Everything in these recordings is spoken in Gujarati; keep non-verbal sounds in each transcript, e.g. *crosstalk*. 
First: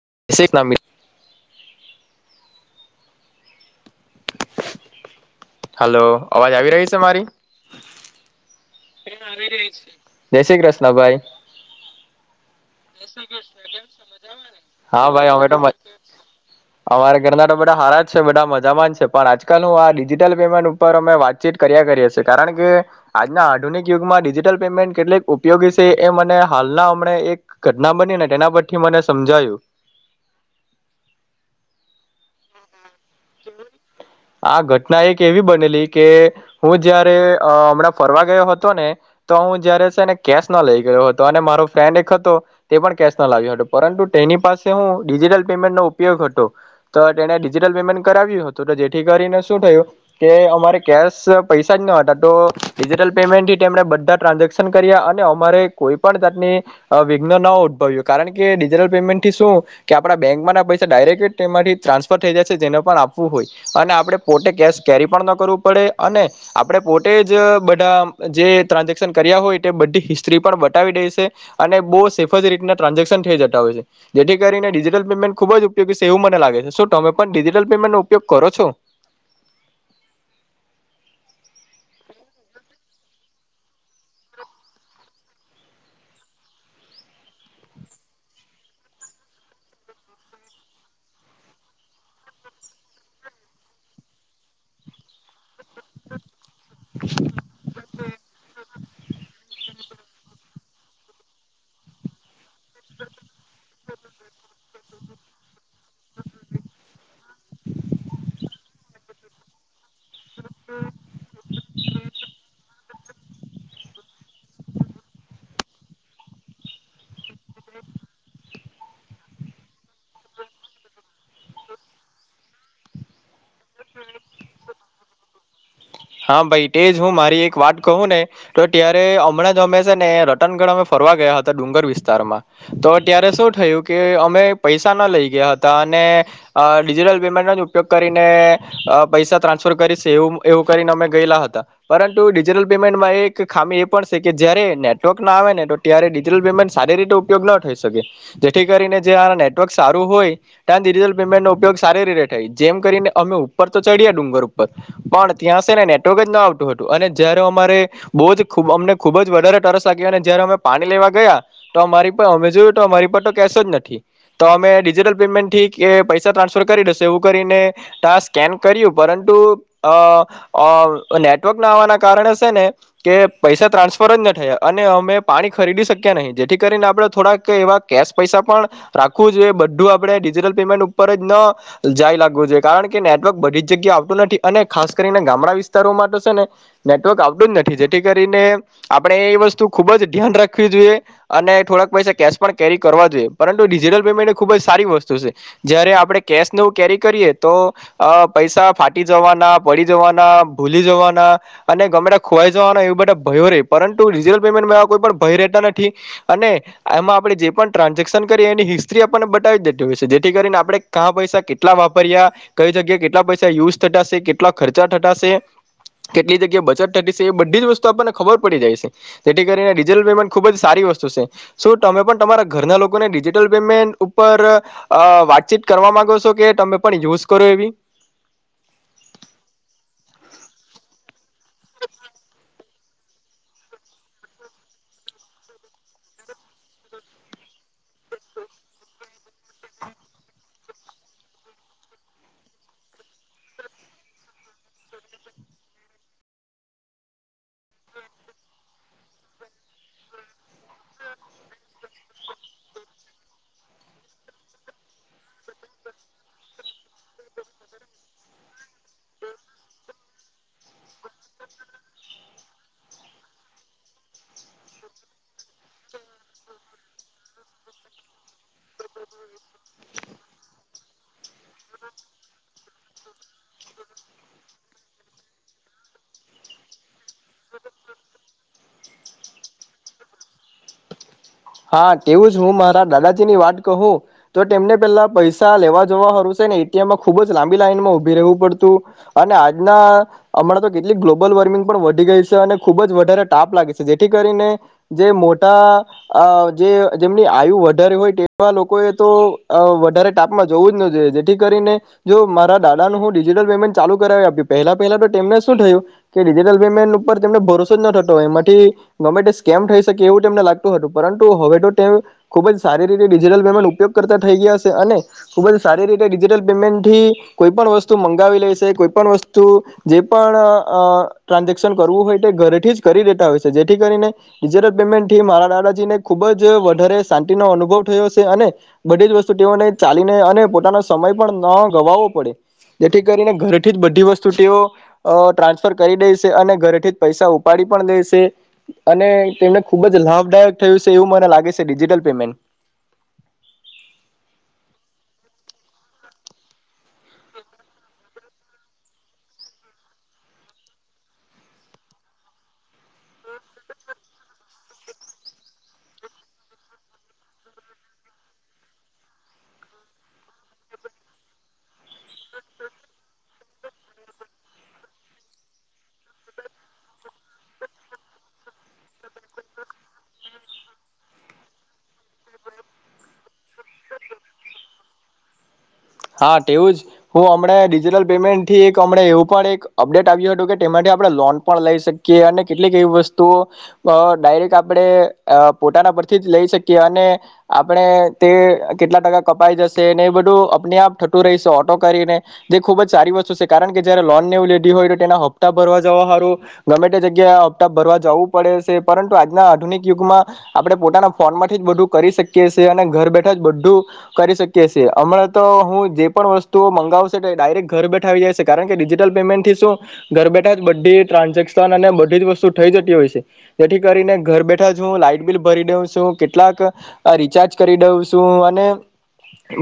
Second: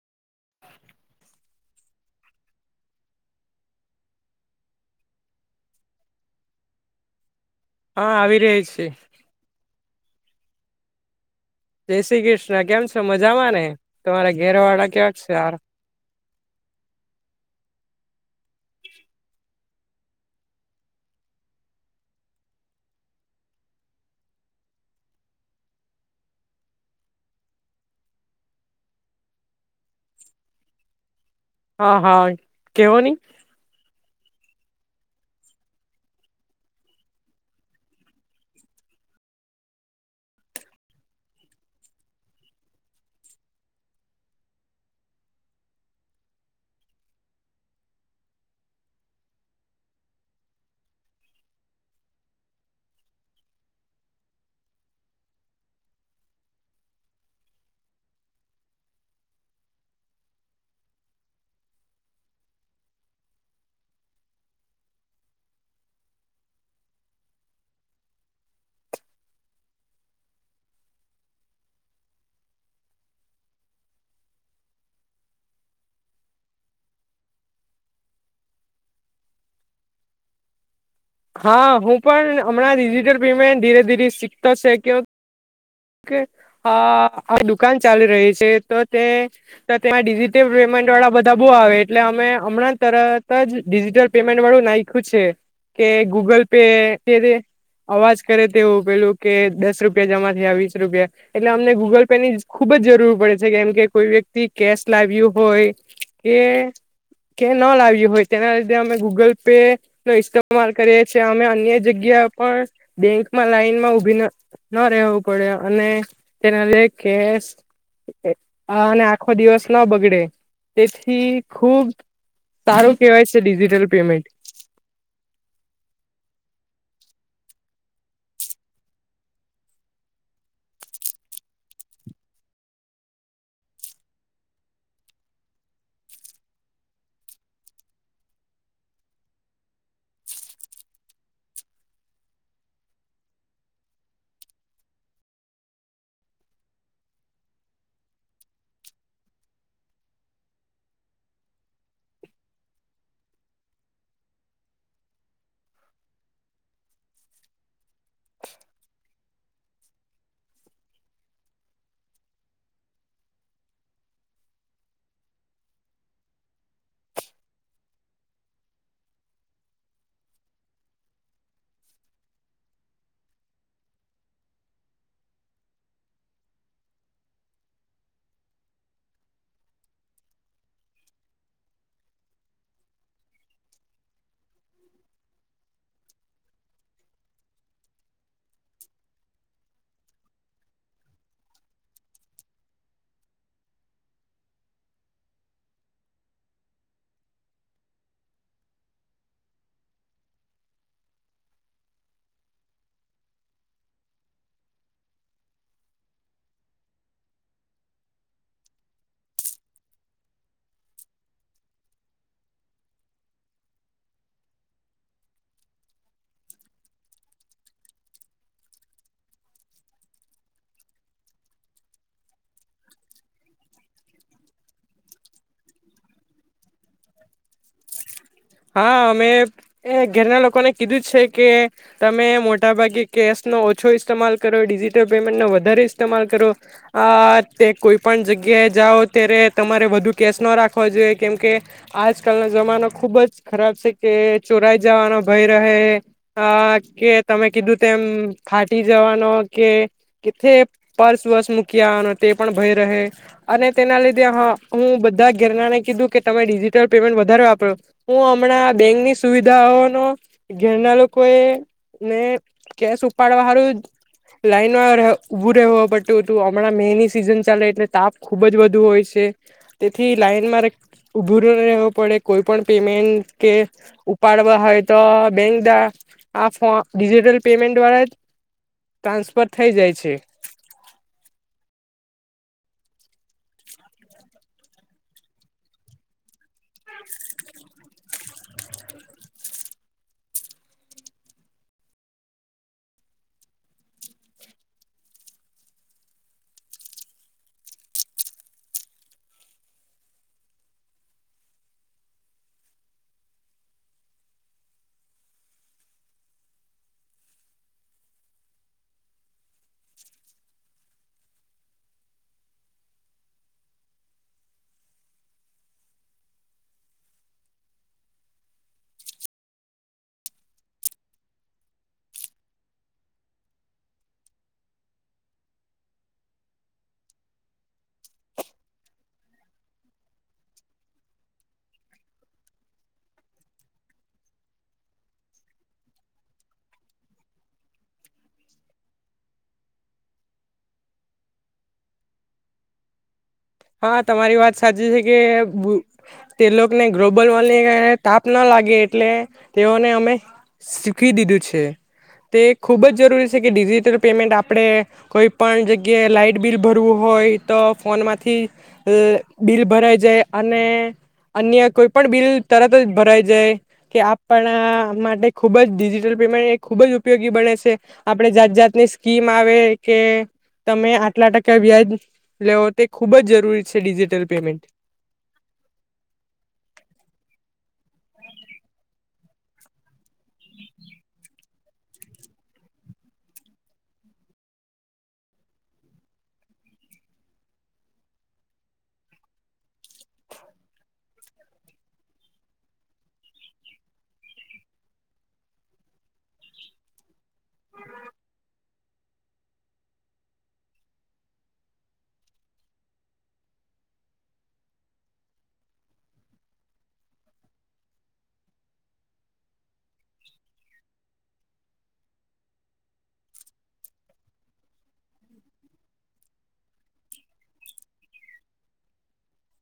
*unintelligible* હલો. અવાજ આવી રહી છે મારી? હા આવી રહી છે. *inaudible* જય શ્રી કૃષ્ણ ભાઈ. જય શ્રી કૃષ્ણ કેમ છો મજામાં ને તમારા ઘેર વાળા હા કેવા ભાઈ છે અમે યાર તો મ, અમારે ઘરના તો બધા હારા જ છે બધા મજામાં છે. પણ આજ *unintelligible* આ ડિજિટલ પેમેન્ટ ઉપર અમે વાતચીત કર્યા કરીએ છીએ, કારણ કે આજના આધુનિક યુગમાં ડિજિટલ પેમેન્ટ કેટલીક ઉપયોગી છે એ મને હાલના હમણે એક ઘટના બની ને તેના ઉપરથી મને સમજાયું. હા, હા. કેવો ની આ ઘટના એક એવી બનેલી કે હું જયારે અહ હમણાં ફરવા ગયો હતો ને, તો હું જયારે સેને કેશ ના લઈ ગયો હતો અને મારો ફ્રેન્ડ એક હતો તે પણ કેશ ના લાવ્યો હતો, પરંતુ તેની પાસે હું ડિજિટલ પેમેન્ટ નો ઉપયોગ હતો. તો તેને ડિજિટલ પેમેન્ટ કરાવ્યું હતું તો જેથી કરીને શું થયું કે અમારે કેશ પૈસા જ ન હતા તો ડિજિટલ પેમેન્ટથી તેમણે બધા ટ્રાન્ઝેક્શન કર્યા, અને અમારે કોઈ પણ જાતની વિઘ્ન ન ઉદ્ભવ્યું, કારણ કે ડિજિટલ પેમેન્ટથી શું કે આપણા બેંકમાં ના પૈસા ડાયરેક્ટલી જ તેમાંથી ટ્રાન્સફર થઈ જાય છે જેનો પણ આપવું હોય, અને આપણે પોતે કેશ કેરી પણ ન કરવું પડે, અને આપણે પોતે જ બધા જે ટ્રાન્ઝેક્શન કર્યા હોય તે બધી હિસ્ટ્રી પણ બતાવી દે સે, અને બહુ સેફ જ રીતના ટ્રાન્ઝેક્શન થઈ જતા હોય છે. જેથી કરીને ડિજિટલ પેમેન્ટ ખુબ જ ઉપયોગી સે એવું મને લાગે છે. શું તમે પણ ડિ જીટલ પેમેન્ટ નો ઉપયોગ કરો છો? હા હું પણ હમણાં ડિજિટલ પેમેન્ટ ધીરે-ધીરે શીખતો સે કે કે અહ આ દુકાન ચાલી રહી છે તો તે તો ત્યાં ડિજિટલ પેમેન્ટ વાળા બધા બહુ આવે, એટલે અમે હમણાં તરત જ ડિજિટલ પેમેન્ટ વાળું નાયખું છે. કે ગૂગલ પે *unintelligible* અવાજ કરે તેવું પેલું કે દસ રૂપિયા જમા થયા, વીસ રૂપિયા એટલે અમને ગૂગલ પે ની ખુબ જ જરૂર પડે છે, કેમ કે કોઈ વ્યક્તિ કેશ લાવ્યું હોય કે કે ન લાવ્યું હોય તેના લીધે અમે ગૂગલ પે નો ઇસ્તેમાલ કરીએ છીએ અમે અન્ય જગ્યા પણ બેંકમાં લાઈન માં ઉભી ન ન રહેવું પડે. અને તેના લે કેશ આ અને આખો દિવસ ન બગડે, તેથી ખુબ સારું કેહેવાય છ ડિજિટલ પેમેન્ટ હા ભાઈ તેજ. હું મારી એક વાત કહું ને તો ત્યારે હમણાં જ અમે છે ને રતનગઢ અમે ફરવા ગયા હતા ડુંગર વિસ્તારમાં, તો ત્યારે શું થયું કે અમે પૈસા ના લઈ ગયા હતા અને ડિજિટલ અહ પેમેન્ટનો જ ઉપયોગ કરીને પૈસા ટ્રાન્સફર કરીશ એવું-એવું કરીને અમે ગયેલા હતા પરંતુ ડિજટલ પેમેન્ટમાં એક ખામી એ પણ સે કે જયારે નેટવર્ક ના આવે ને ત્યારે ડિજિટલ પેમેન્ટ સારી રીતે ઉપયોગ ન થઈ શકે, જેથી કરીને જ્યાં નેટવર્ક સારું હોય તા ડિજટલ પેમેન્ટ નો ઉપયોગ સારી રીતે થાય, જેમ કરીને અમે ઉપર તો ચડ્યા ડુંગર ઉપર પણ ત્યાં છે ને નેટવર્ક જ ન આવતું હતું, અને જયારે અમારે બહુ જ ખુબ અમને ખૂબ જ વધારે તરસ લાગીષઅને જયારે અમે પાણી લેવા ગયા, તો અમારી પર અમે જોયું તો અમારી પાહે તો કેશ જ નથી. તો અમે ડિજિટલ પેમેન્ટથી કે પૈસા ટ્રાન્સફર કરી દેશું એવું કરીને તા સ્કેન કર્યું પરંતુ અહ અહ નેટવર્ક ના આવવાના કારણે સે ને તે પૈસા ટ્રાન્સફર જ ન થયા, અને અમે પાણી ખરીદી શક્યા નહીં. જેથી કરીને આપણે થોડાક એવા કેશ પૈસા પણ રાખવું જોઈએ, બધું આપણે ડિજિટલ પેમેન્ટ ઉપર જ ન જાય લાગવું જોઈ, કારણ કે નેટવર્ક બધી જ જગ્યા આવતું નથી અને ખાસ કરીને ગામડા વિસ્તારોમાં તો સે ને નેટવર્ક આવટું જ નથી, જેથી કરીને આપણે એ વસ્તુ ખુબ જ ધ્યાન રાખવી જોઈએ અને થોડાક પૈસા કેશ પણ કેરી કરવા જોઈએ. પરંતુ ડિજિટલ પેમેન્ટ એ ખુબ જ સારી વસ્તુ સે. જયારે આપણે કેશ નું કેરી કરીએ તો અહ પૈસા ફાટી જવાના પડી જવાના, ભૂલી જવાના, અને ગમે ટા ખોવાઈ જવાના એવા બધા ભયો રહી, પરંતુ ડિજિટલ પેમેન્ટમાં એવા કોઈ પણ ભય રહેતા નથી, અને એમાં આપણે જે પણ ટ્રાન્ઝેક્શન કરીએ એની હિસ્ટ્રી આપણને બતાવી દેતી હોય છે. જેથી કરીને આપણે કહા પૈસા કેટલા વાપર્યા, કઈ જગ્યાએ કેટલા પૈસા યુઝ થતા સે, કેટ ટલા ખર્ચા થતા શે, કેટલી જગ્યાએ બચત થતી સે, એ બધી જ વસ્તુ આપણને ખબર પડી જાય સે. જેથી કરીને ડિજીિટલ પેમેન્ટ ખુબ જ સારી વસ્તુ સે. શું તમે પણ તમારા ઘરના લોકોને ડિજિટલ પેમેન્ટ ઉપર અહ વાતચીત કરવા માંગો છો કે તમે પણ યુઝ કરો એવી? મેં એ ઘરના લોકોને કીધું જ છે કે તમે મો મોટાભાગે કેશ નો ઓછો ઇસ્તેમાલ કરો, ડિજિટલ પેમેન્ટ નો વધારે ઇસ્તેમાલ કરો. આ તે કોઈ પણ જગ્યાએ જાઓ ત્યારે તમારે વધુ કેશ ન રાખવો જોઈએ કેમકે આજ કાલનો જમાનો ખુબ જ ખરાબ છે, કે ચોરાઈ જવાનો ભય રહે, અહ કે તમે કીધું તેમ ફાટી જવાનો કે કેથે પર્સ વર્સ મૂકી આવવાનો તે પણ ભય રહે, અને તેના લીધે હું બધા ઘેરનાને કીધું કે તમે ડિજિટલ પેમેન્ટ વધારે વાપરો. હું હમણાં બેંકની સુવિધાઓનો ઘેરના લોકો એ ને કેશ ઉપાડ હારું જ લાઈનમાં ર ઉભું રહેવું પડતું હતું, હમણાં મે ની સિઝન ચાલે એટલે તાપ ખુબ જ વધુ હોય છે, તેથી લાઈનમાં રે ઉભું ર હેવું પડે, કોઈ પણ પેમેન્ટ કે ઉપાડવા હોય તો બેંક દા આ ફો ડિજિટલ પેમેન્ટ દ્વારા ટ્રાન્સફર થઈ જાય છે. હા તેવું જ. હું મારા દાદાજી ની વાત કહું તો તેમને પેલા પૈસા લેવા જોવા હારું સે ને ત્યાષમ ખુબ જ લાંબી લાઈન માં ઉભી રહેવું પડતું, અને આજના હમણાં તો કેટલીક ગ્લોબલ વોર્મિંગ પણ વધી ગઈ સે અને ખુબ જ વધારે તાપ લાગે છે. જેથી કરીને જે મોટા અહ જે જેમની આયુ વધારે હોય તેવા લોકોએ તો અહ વધારે ટાપમાં જવું જ ન જોઈએ, જેથી કરીને જો મારા દાદાનું હું ડિજિટલ પેમેન્ટ ચાલુ કરાવી આપી. પહેલા-પહેલા તો તેમને શું થયું કે ડિજિટલ પેમેન્ટ ઉપર તેમને ભરોસો જ ન થતો, એમાંથી ગવર્મેન્ટે સ્કેમ થઈ શકે એવું તેમને લાગતું હતું પરંતુ હવે તો તે ખુબ જ સારી રીતે ડિજિટલ પેમેન્ટ ઉપયોગ કરતા થઈ ગયા સે, અને ખુબ જ સારી રીતે ડિજિટલ પેમેન્ટ થી કોઈ પણ વસ્તુ મંગાવી લેશે, કોઈ પણ વસ્તુ જે પણ અહ ટ્રાન્ઝેક્શન કરવું હોય તે ઘરેથી જ કરી દેતા હોય છે. જેથી કરીને ડિજિટલ પેમેન્ટથી મારા દાદા જીષને ખુબ જ વધારે શાંતિનો અનુભવ થયો છે, અને બધી જ વસ્તુઓને ચાલીને અને પોતાનો સમય પણ ન ગવાવો પડે, જેથી કરીને ઘરેથી જ બધી વસ્તુ ટેઓ ટ્રાન્સફર કરી દે શે, અને ઘરેથી જ પૈસા ઉપાડી પણ દેશે, અને તેમને ખુબ જ લાભદાયક થયું છે એવું મને લાગે છે ડિજિટલ પેમેન્ટ.. હા તમારી વાત સાચી છે કે તે લોકને ગ્લોબલ વોર્મિંગ અને તાપ ન લાગે એટલે તેઓને અમે શીખી દીધું છે, તે ખૂબ જ જરૂરી છે કે ડિજિટલ પેમેન્ટ આપણે કોઈ પણ જગ્યાએ લાઈટ બિલ ભરવું હોય તો ફોનમાંથી અહ બિલ ભરાઈ જાય અને અન્ય કોઈ પણ બિલ તરત જ ભરાઈ જાય કે આપણા માટે ખુબ જ ડિજિટલ પેમેન્ટ એ ખૂબ જ ઉપયોગી બને છે. આપણે જાત-જાતની સ્કીમ આવે, કે તમે આટલા ટકા વ્યાજ લેવો તે ખૂબ જ જ જરૂરી છે ડિજિટલ પેમેન્ટ. હા તેવું જ હું અમણા ડિજીિટલ પેમેન્ટ થી એકમ એવું પણ એક અપડેટ આવ્યું હતું કે તેમાં આપણે લોન પણ લઈ શકીએ અને કેટલીક એવી વસ્તુઓ ડાયરેક આપણે પોતાના પરથી જ લઈ શકીએ અને આપણે તે કેટલા ટકા કપાઈ જશેને એ બધું આપણે આપ ઠતું રહીશ ઓટો કરીને જે ખૂબ જ સારી વસ્તુ છે કારણ કે જયારે લોન નેવું લેડી હોય તો તેના હપ્તા ભરવા જવા સારું ગમે તે જગ્યાએ હપ્તા ભરવા જવું પડે છે પરંતુ આજના આધુનિક યુગમાં આપણે પોતાના ફોનમાંથી જ બધું કરી શકીએ છીએ અને ઘર બેઠા જ બધું કરી શકીએ છીએ હમણાં તો હું જે પણ વસ્તુ મંગાવશે ડાયરેક્ટ ઘર બેઠા આવી જાયશે કારણ કે ડિજિટલ પેમેન્ટ થી શું ઘર બેઠા જ બધી ટ્રાન્ઝેક્શન અને બધી જ વસ્તુ થઈ જતી હોય છે જેથી કરીને ઘર બેઠા જ હું લાાઈટ બિલ ભરી દઉ છું કેટલાક રિચાર્જ કરી દઉ છું અને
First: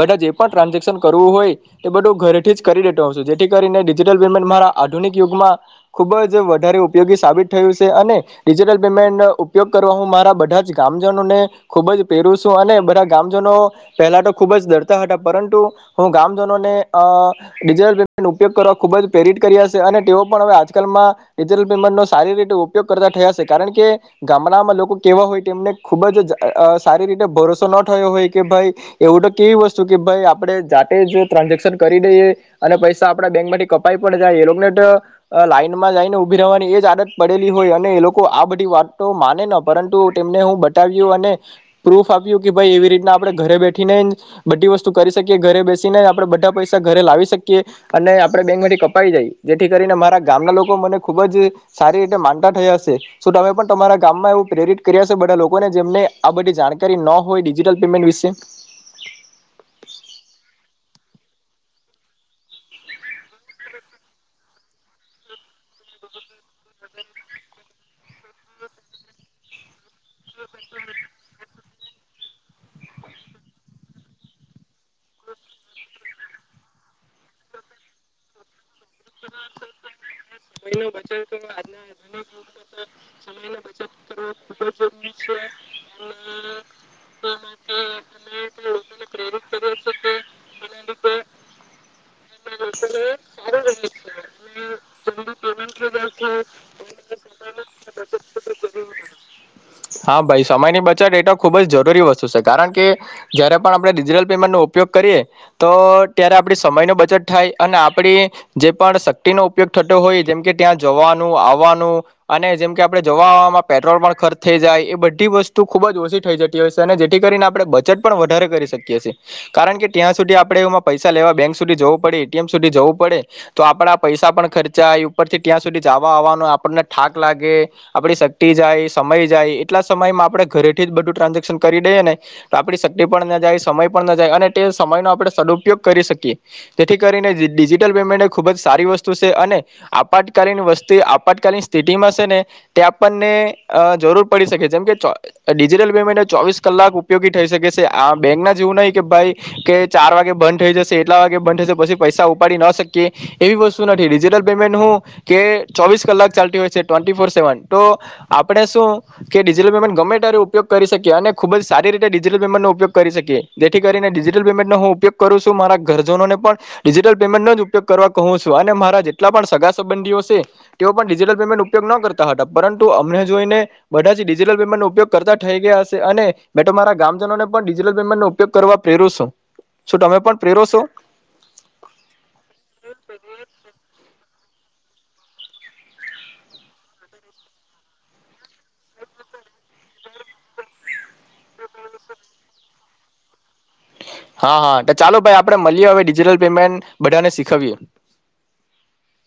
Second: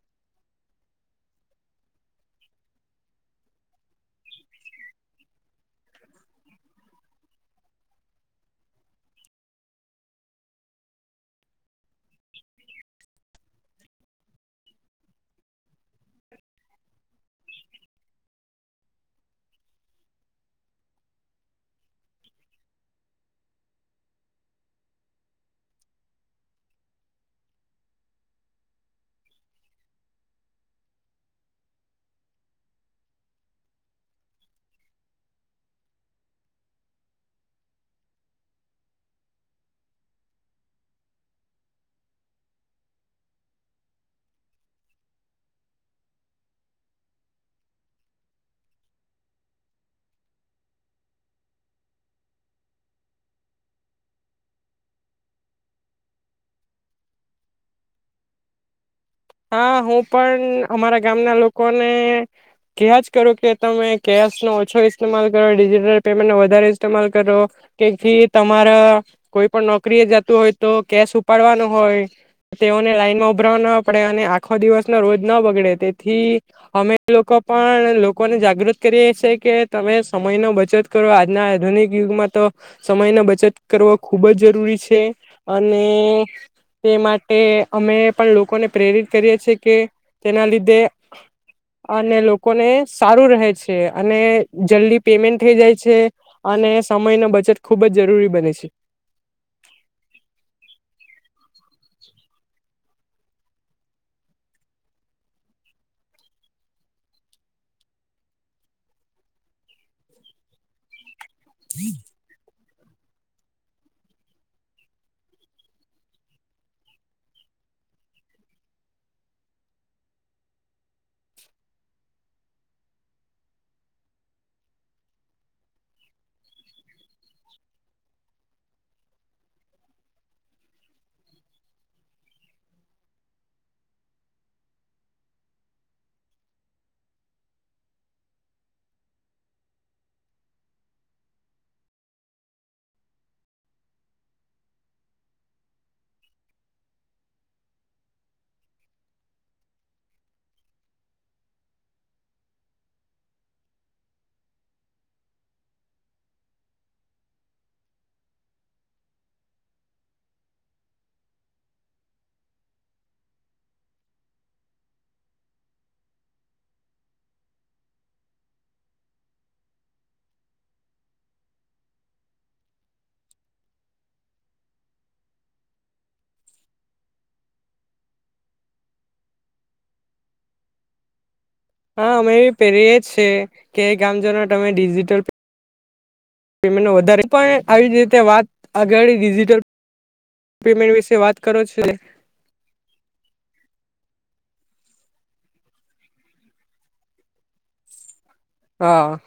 બધા પણ ટ્રાન્ઝેક્શન કરવું હોય તે બધું ઘરેથી જ કરી દેતો હો છું જેથી કરીને ડિજિટલ પેમેન્ટ મારા આધુનિક યુગમાં ખુબ જ વધારે ઉપયોગી સાબિત થયું છે અને ડિજિટલ પેમેન્ટ ઉપયોગ કરવા હું મારા બધા જ ગામજનોને ખૂુબ જ પહેરું છું અને બધા ગામજનો પહેલા તો ખુબ જ દરતાટ પરંતુ હું ગામજનોને અ ડિજટલ પેમેન્ટ ઉપયોગ કરવા ખુબ જ પ્રેરિત કર્યા છે અને તેઓ પણ હવે આજકાલમાં ડિજટલ પેમેન્ટનોો સારી રીતે ઉપયોગ કરતા થયા છે કારણ કે ગામડામાં લોકો કેવા હોય તેમને ખુબ જ સારી રીતે ભરોસો ન થયો હોય કે ભાઈ એવું તો કેવી વસ્તુ કે ભાઈ આપણે જાતે જો ટ્રાન્ઝેક્શન કરી દઈએ અને પૈસા આપડા બેંક માંથી કપાઈ પણ જાય એ લોકોને લાઈનમાં જઈને ઉભી રવાની એ જ આદત પડેલી હોય અને એ લોકો આ બધી વાત તો માને ન પરંતુ તેમને હું બતાવ્યું અને પ્રૂફ આપ્યું કે ભાઈ એવી રીતના આપણેે ઘરે બેઠીને બધી વસ્તુ કરી શકીએ ઘરે બેસીને આપણે બધા પૈસા ઘરે લાવી શકીએ અને આપણે બેંકમાંથી કપાઈી જાય જેથી કરીને મારા ગામના લોકો મને ખૂબ જ સારી રીતે માનતા થયા હશે શ તમે પણ તમારા ગામમાં એવું પ્રેરિત કર્યા છે બધા લોકોને જેમને આ બધી જાણકારી ન હોય ડિજિટલ પેમેન્ટ વિશે. હા હું પણ અમારા ગામના લોકોને કયાજ કરું કે તમે કેશ નો ઓછો ઇસ્માલ કરો ડિજિટલ પેમેન્ટ નો વધારે ઇસ્તેમાલ કરો કેથી તમારા કોઈ પણ નક નોકરી જતું હોય તો કેશ ઉપાડવાનો હોય. તેઓને લાઈન માં ઉભરાવાના આપે અને આખો દિવસ ન રોજ ના બગડે તેથી અમે લોકો પણ લોકોને જાગૃત કરીએ છે કે તમે સમય ન બચત કરો આજના આધુનિક યુગમાં તો સમયનો બચત કરવો ખૂબ જ જરૂરી છે અને તે માટે અમે પણ લોકોને પ્રેરિત કરીએ છે કે તેના લીધે અને લોકોને સારું રહે છે. અને જલ્દી પેમેન્ટ થઈ જાય છે અને સમય ન બચત ખૂબ જ જરૂરી બને છે. હા ભાઈ સમયની બચત એ તો ખૂબ જ જરૂરી વસ્તુ છે કારણ કે જયારે પણ આપણે ડિજિટલ પેમેન્ટનો ઉપયોગ કરીએ તો ત્યારે આપણી સમયનો બચત થાય અને આપણી જે પણ શક્તિ ન ઉપયોગ થતો હોય જેમ કે ત્યાં જવાનો વાનું અને જેમ કે આપણે જવાવામાં પેટ્રોલ પણ ખર્ચ થઈ જાય એ બધી વસ્તુ ખૂબ જ ઓછી થઈ જતી હોય છે અને જેથી કરીને આપણે બચટ પણ વધારે કરી શકીએ છીએ કારણ કે ત્યાં સુધી આપણે એમાં પૈસા લેવા બેંક સુધી જવું પડે એટીએમ સુધી જવું પડે. તો આપડા પૈસા પણ ખર્ચાય ઉપરથી ત્યાં સુધી જવા આવવાનો આપણને થાક લાગે આપડી શક્તિ જાય સમય જાય એટલા સમયમાં આપણેે ઘરેથી જ બધું ટ્રાન્ઝેક્શન કરી દઈએ ને તો આપડી શક્તિ પણ ના જાય સમય પણ ના જાય અને તે સમયનો આપણે સદુપયોગ કરી શકીએ જેથી કરીને ડિજિટલ મેન્ટ ખુબ જ સારી વસ્તુ છે અને આપતકાલીન વસ્તી આપતકાલીન સ્થિતિમાં છે ને તે આપણને જરૂર પડી શકે છે જેમ કે ડિજિટલ પેમેન્ટ ચોવીસ કલાક ઉપયોગી થઈ શકે છે આ બેંક ના જેવું નહી કે ભાઈ કે ચાર વાગે બંધ થઈ જશે એટલા વાગે બંધ થશે પછી પૈસા ઉપાડી ન શકે. કે એવી વસ્તુ નથી જે પણ પેમેન્ટ હું કે ચોવીસ કલાક ચાલતી હોય છે ટવેન્ટી ફોર સેવન તો આપણે શું કે ડિજિટલ પેમેન્ટ ગમે ત્યારે ઉપયોગ કરી શકીએ અને ખુબ જ સારી રીતે ડિજિટલ પેમેન્ટ નો ઉપયોગ કરી શકીએ જેથી કરીને ડિજિટલ પેમેન્ટ નો હું ઉપયોગ કરું છું મારા ઘરજનોને પણ ડિજિટલ પેમેન્ટનો જ ઉપયોગ કરવા કહું છું અને મારા જેટલા પણ સગા સંબંધીઓ છે તેઓ પણ ડિજિટલ પેમેન્ટ ઉપયોગ ન કરતા હતા પરંતુ અમને જોઈને બધા જ ડિજિટલ પેમેન્ટ નો ઉપયોગ કરતા થઈ ગયા હશે અને મે મારા ગામજનોને પણ ડિજટલ પેમેન્ટ નો ઉપયોગ કરવા પ્રેરું છું શું તમે પણ પ્રેરો છો? હા અમે એવી પેરી જ છે કે ગામજનો તમે ડિજિટલમેન્ટ વધારે પણ આવી જ રીતે વાત આગળ ડિજિટલ પેમેન્ટ વિશે વાત કરો છો. હા હા ચાલો ભાઈ આપે મળીએ હવે ડિજીિટલ પેમેન્ટ બધાને શીખવીએ. હા.